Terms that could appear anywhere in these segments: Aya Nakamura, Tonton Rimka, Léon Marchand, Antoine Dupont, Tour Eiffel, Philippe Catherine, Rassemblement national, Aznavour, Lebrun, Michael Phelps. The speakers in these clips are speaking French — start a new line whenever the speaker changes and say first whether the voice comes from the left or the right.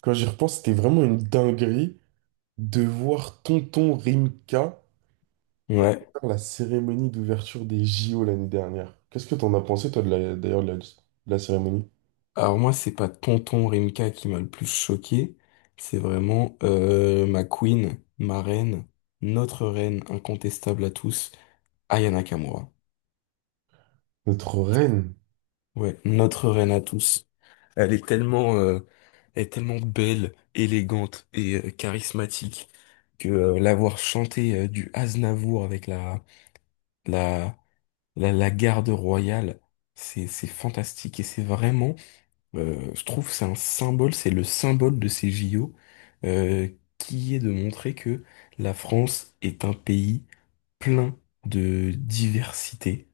right: Quand j'y repense, c'était vraiment une dinguerie de voir Tonton Rimka
left: Ouais.
right: faire la cérémonie d'ouverture des JO l'année dernière. Qu'est-ce que t'en as pensé, toi, de la cérémonie?
left: Alors moi, c'est pas Tonton Rimka qui m'a le plus choqué, c'est vraiment ma queen, ma reine, notre reine incontestable à tous, Aya Nakamura.
right: Notre reine.
left: Ouais, notre reine à tous. Elle est tellement, euh, elle est tellement belle, élégante et charismatique que l'avoir chanté du Aznavour avec la la garde royale, c'est fantastique et c'est vraiment. Je trouve que c'est un symbole, c'est le symbole de ces JO, euh, qui est de montrer que la France est un pays plein de diversité,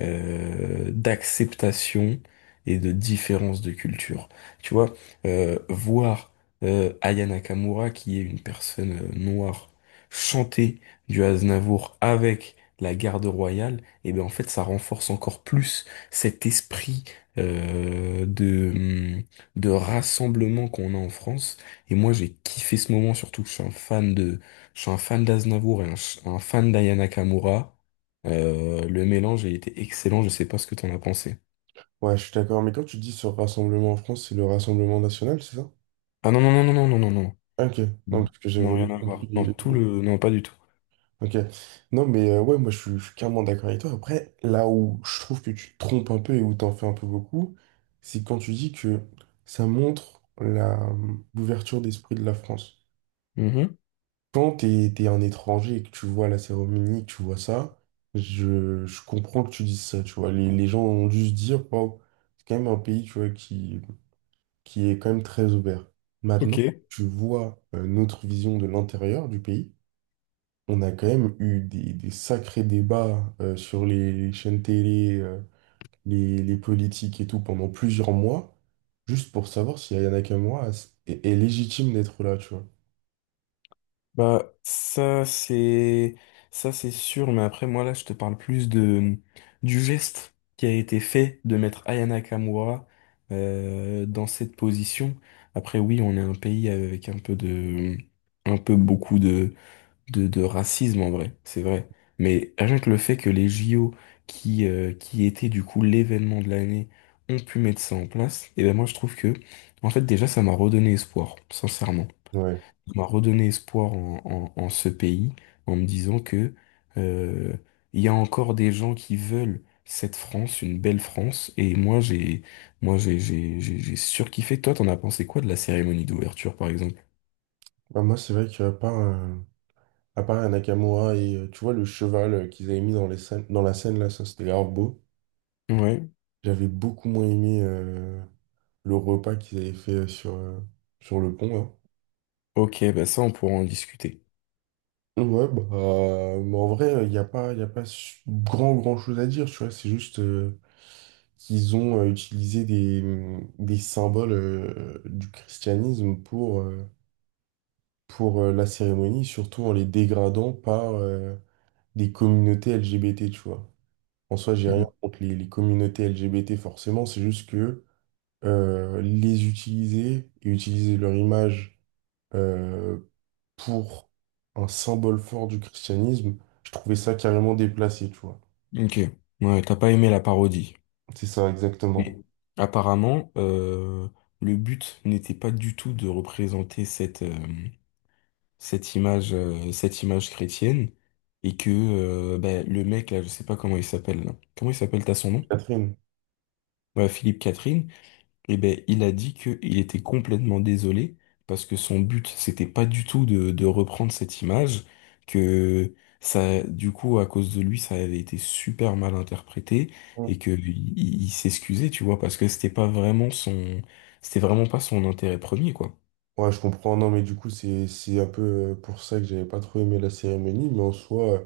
left: d'acceptation et de différence de culture. Tu vois, voir Aya Nakamura, qui est une personne noire, chanter du Aznavour avec la garde royale, et bien en fait, ça renforce encore plus cet esprit euh, de, hum, de rassemblement qu'on a en France. Et moi, j'ai kiffé ce moment, surtout que je suis un fan je suis un fan d'Aznavour et un, un fan d'Aya Nakamura. Le mélange a été excellent, je sais pas ce que t'en as pensé.
right: Ouais, je suis d'accord, mais quand tu dis ce rassemblement en France, c'est le Rassemblement national, c'est ça?
left: Ah non, non, non, non, non, non, non, non.
right: Ok, non,
left: Non,
right: parce que
left: non,
right: j'avais mal
left: rien à
right: compris
left: voir.
right: les
left: Non,
right: les
left: tout
right: mots.
left: le... Non, pas du tout.
right: Ok, non, mais ouais, moi, je suis carrément d'accord avec toi. Après, là où je trouve que tu te trompes un peu et où t'en fais un peu beaucoup, c'est quand tu dis que ça montre la l'ouverture d'esprit de la France.
left: Mhm.
right: Quand t'es un étranger et que tu vois la cérémonie, que tu vois ça, je comprends que tu dises ça, tu vois. Les gens ont dû se dire, wow, c'est quand même un pays, tu vois, qui est quand même très ouvert. Maintenant,
left: Ok.
right: quand tu vois notre vision de l'intérieur du pays, on a quand même eu des sacrés débats sur les chaînes télé, les politiques et tout pendant plusieurs mois, juste pour savoir si Ayana Kamura est légitime d'être là, tu vois.
left: Bah, ça, c'est... Ça, c'est sûr, mais après, moi, là, je te parle plus de... du geste qui a été fait de mettre Ayana Kamura dans cette position. Après, oui, on est un pays avec un peu de... un peu beaucoup de racisme en vrai, c'est vrai. Mais rien que le fait que les JO, qui étaient du coup l'événement de l'année, ont pu mettre ça en place, et ben moi je trouve que, en fait déjà ça m'a redonné espoir, sincèrement.
right: Ouais.
left: Ça m'a redonné espoir en ce pays, en me disant que euh, il y a encore des gens qui veulent cette France, une belle France, et moi j'ai surkiffé. Toi, t'en as pensé quoi de la cérémonie d'ouverture par exemple?
right: Bah, moi, c'est vrai qu'il n'y a pas un... À part un Nakamura et tu vois le cheval qu'ils avaient mis dans les scènes, dans la scène là, ça c'était grave beau.
left: Ouais,
right: J'avais beaucoup moins aimé le repas qu'ils avaient fait sur le pont
left: ok, bah ça on pourra en discuter.
right: là. Ouais, bah, mais en vrai, il n'y a pas, y a pas grand chose à dire, tu vois. C'est juste qu'ils ont utilisé des symboles du christianisme pour la cérémonie, surtout en les dégradant par des communautés LGBT, tu vois. En soi, j'ai rien contre les communautés LGBT forcément, c'est juste que les utiliser et utiliser leur image euh, pour un symbole fort du christianisme, je trouvais ça carrément déplacé, tu vois.
left: Ok. Ouais, t'as pas aimé la parodie.
right: C'est ça
left: Mais
right: exactement.
left: apparemment, le but n'était pas du tout de représenter cette image chrétienne. Et que bah, le mec, là, je sais pas comment il s'appelle. Là. Comment il s'appelle, t'as son nom?
right: Catherine.
left: Ouais, Philippe Catherine. Eh ben, il a dit qu'il était complètement désolé parce que son but, c'était pas du tout de reprendre cette image, que ça, du coup, à cause de lui, ça avait été super mal interprété
right: Mm.
left: et que il s'excusait, tu vois, parce que c'était pas vraiment son, c'était vraiment pas son intérêt premier, quoi.
right: Ouais, je comprends. Non, mais du coup, c'est un peu pour ça que j'avais pas trop aimé la cérémonie, mais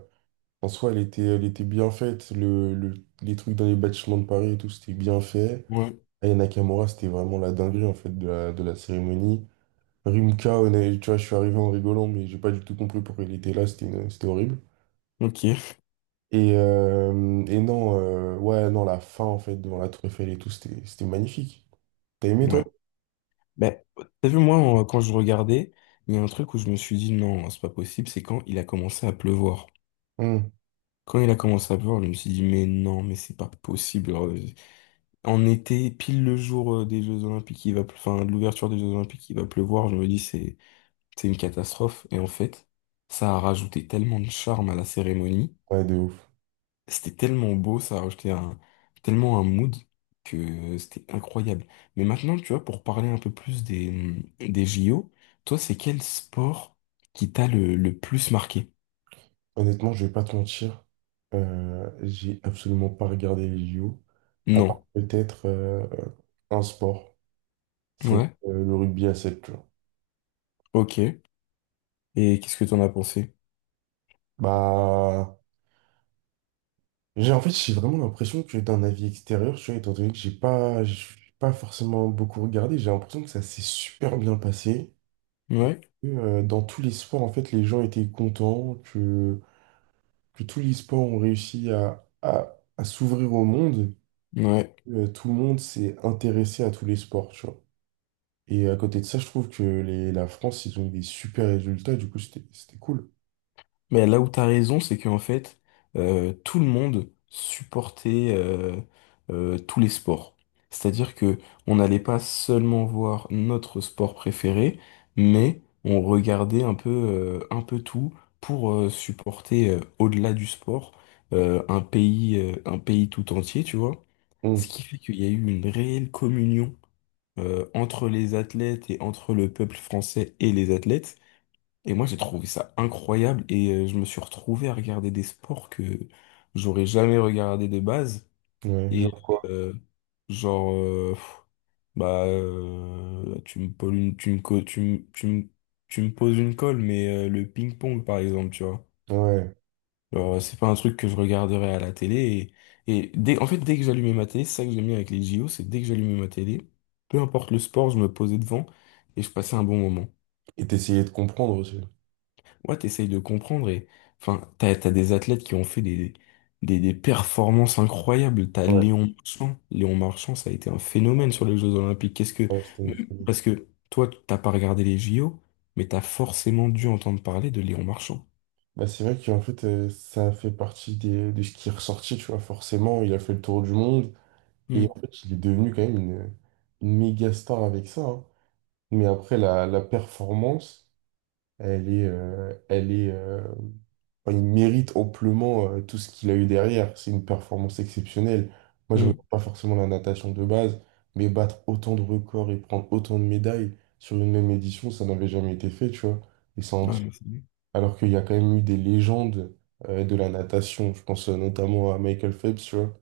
right: en soi, elle était bien faite. Les trucs dans les bâtiments de Paris et tout, c'était bien fait.
left: Ouais.
right: Aya Nakamura, c'était vraiment la dinguerie en fait de de la cérémonie. Rimka, tu vois, je suis arrivé en rigolant, mais j'ai pas du tout compris pourquoi il était là, c'était horrible.
left: Ok,
right: Et non, ouais, non, la fin, en fait, devant la Tour Eiffel et tout, c'était magnifique. T'as aimé, toi?
left: ouais. Ben, t'as vu, moi, quand je regardais, il y a un truc où je me suis dit, non, c'est pas possible, c'est quand il a commencé à pleuvoir.
right: Hmm.
left: Quand il a commencé à pleuvoir, je me suis dit, mais non, mais c'est pas possible. On était pile le jour des Jeux Olympiques, enfin, de l'ouverture des Jeux Olympiques, il va pleuvoir. Je me dis, c'est une catastrophe. Et en fait, ça a rajouté tellement de charme à la cérémonie.
right: Ouais, de ouf.
left: C'était tellement beau, ça a rajouté un, tellement un mood que c'était incroyable. Mais maintenant, tu vois, pour parler un peu plus des JO, toi, c'est quel sport qui t'a le plus marqué?
right: Honnêtement, je vais pas te mentir, j'ai absolument pas regardé les JO, à part
left: Non.
right: peut-être un sport, c'est
left: Ouais.
right: le rugby à 7. Tu vois.
left: Ok. Et qu'est-ce que t'en as pensé?
right: Bah, j'ai vraiment l'impression que d'un avis extérieur, tu vois, étant donné que j'ai pas forcément beaucoup regardé, j'ai l'impression que ça s'est super bien passé. Et
left: Ouais.
right: que, dans tous les sports, en fait, les gens étaient contents, que tous les sports ont réussi à s'ouvrir au monde.
left: Ouais.
right: Tout le monde s'est intéressé à tous les sports, tu vois. Et à côté de ça, je trouve que la France, ils ont eu des super résultats, du coup, c'était cool.
left: Mais là où t'as raison, c'est qu'en fait, tout le monde supportait tous les sports. C'est-à-dire que on n'allait pas seulement voir notre sport préféré, mais on regardait un peu tout pour supporter au-delà du sport un pays tout entier, tu vois. Ce
right: Hum.
left: qui fait qu'il y a eu une réelle communion entre les athlètes et entre le peuple français et les athlètes. Et moi, j'ai trouvé ça incroyable et je me suis retrouvé à regarder des sports que j'aurais jamais regardé de base.
right: Ouais,
left: Et
right: genre quoi?
left: euh, genre, euh, pff, tu me poses une, tu me, co- tu me, tu me, tu me poses une colle, mais le ping-pong, par exemple, tu vois.
right: Ouais.
left: Genre, c'est pas un truc que je regarderais à la télé. Et, dès que j'allumais ma télé, c'est ça que j'aime bien avec les JO, c'est dès que j'allumais ma télé, peu importe le sport, je me posais devant et je passais un bon moment.
right: Et d'essayer de comprendre aussi.
left: Ouais, t'essayes de comprendre et enfin, t'as des athlètes qui ont fait des performances incroyables. T'as
right: Ouais,
left: Léon Marchand. Léon Marchand, ça a été un phénomène sur les Jeux Olympiques. Qu'est-ce que.
right: ouais, c'était une folie.
left: Parce que toi, t'as pas regardé les JO, mais t'as forcément dû entendre parler de Léon Marchand.
right: Bah, c'est vrai qu'en fait, ça fait partie de ce qui est ressorti, tu vois. Forcément, il a fait le tour du monde et
left: Hmm,
right: en fait, il est devenu quand même une méga star avec ça, hein. Mais après, la performance, elle est, enfin, il mérite amplement tout ce qu'il a eu derrière. C'est une performance exceptionnelle. Moi, je ne regarde
left: hmm.
right: pas forcément la natation de base, mais battre autant de records et prendre autant de médailles sur une même édition, ça n'avait jamais été fait, tu vois. Et ça en
left: Ouais,
right: dit
left: mais c'est lui.
right: alors qu'il y a quand même eu des légendes de la natation. Je pense notamment à Michael Phelps, tu vois.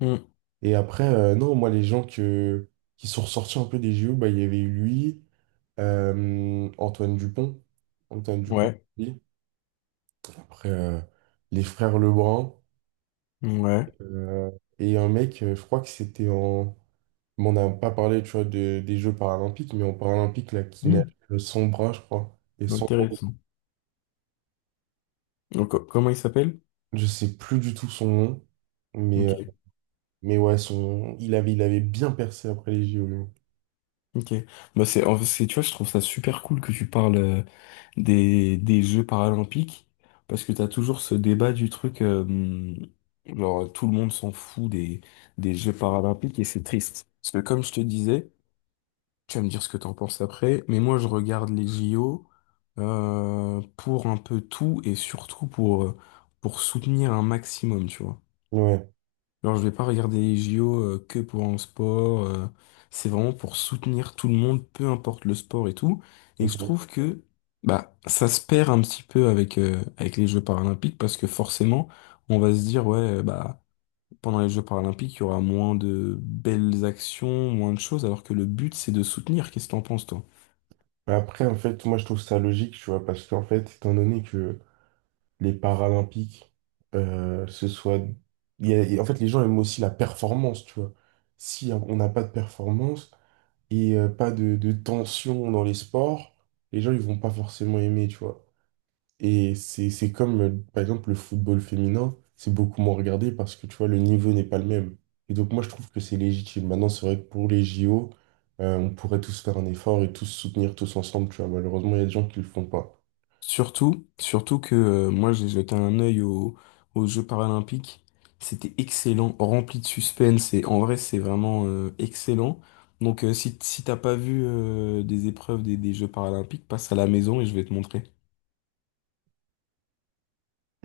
left: Hmm,
right: Et après, non, moi, qui sont ressortis un peu des JO, bah, il y avait eu lui, Antoine Dupont. Antoine Dupont,
left: ouais,
right: oui. Après, les frères Lebrun.
left: ouais.
right: euh, et un mec, je crois que c'était en... Bon, on n'a pas parlé, tu vois, des Jeux paralympiques, mais en paralympique, là, qui nage
left: Hmm,
right: sans bras, je crois. Et sans...
left: intéressant. Donc, comment il s'appelle?
right: Je sais plus du tout son nom, mais...
left: Ok.
right: Mais ouais, son... il avait bien percé après les JO, lui.
left: Ok. Bah c'est, en fait, tu vois, je trouve ça super cool que tu parles des Jeux paralympiques parce que t'as toujours ce débat du truc, genre tout le monde s'en fout des Jeux paralympiques et c'est triste. Parce que comme je te disais, tu vas me dire ce que t'en penses après, mais moi je regarde les JO pour un peu tout et surtout pour soutenir un maximum, tu vois.
right: Ouais.
left: Alors, je vais pas regarder les JO que pour un sport. C'est vraiment pour soutenir tout le monde, peu importe le sport et tout. Et je
right: Ok.
left: trouve que bah ça se perd un petit peu avec avec les Jeux paralympiques parce que forcément, on va se dire ouais bah pendant les Jeux paralympiques, il y aura moins de belles actions, moins de choses, alors que le but c'est de soutenir. Qu'est-ce que t'en penses toi?
right: Bah après, en fait, moi, je trouve ça logique, tu vois, parce qu'en fait, étant donné que les Paralympiques, ce soit... il y a- et en fait, les gens aiment aussi la performance, tu vois. Si on n'a pas de performance et pas de tension dans les sports, les gens, ils vont pas forcément aimer, tu vois. Et c'est comme, par exemple, le football féminin, c'est beaucoup moins regardé parce que, tu vois, le niveau n'est pas le même. Et donc, moi, je trouve que c'est légitime. Maintenant, c'est vrai que pour les JO, on pourrait tous faire un effort et tous se soutenir tous ensemble, tu vois. Malheureusement, il y a des gens qui le font pas.
left: Surtout, surtout que moi j'ai jeté un œil aux Jeux paralympiques. C'était excellent, rempli de suspense et en vrai c'est vraiment excellent. Donc si t'as pas vu des épreuves des Jeux paralympiques, passe à la maison et je vais te montrer.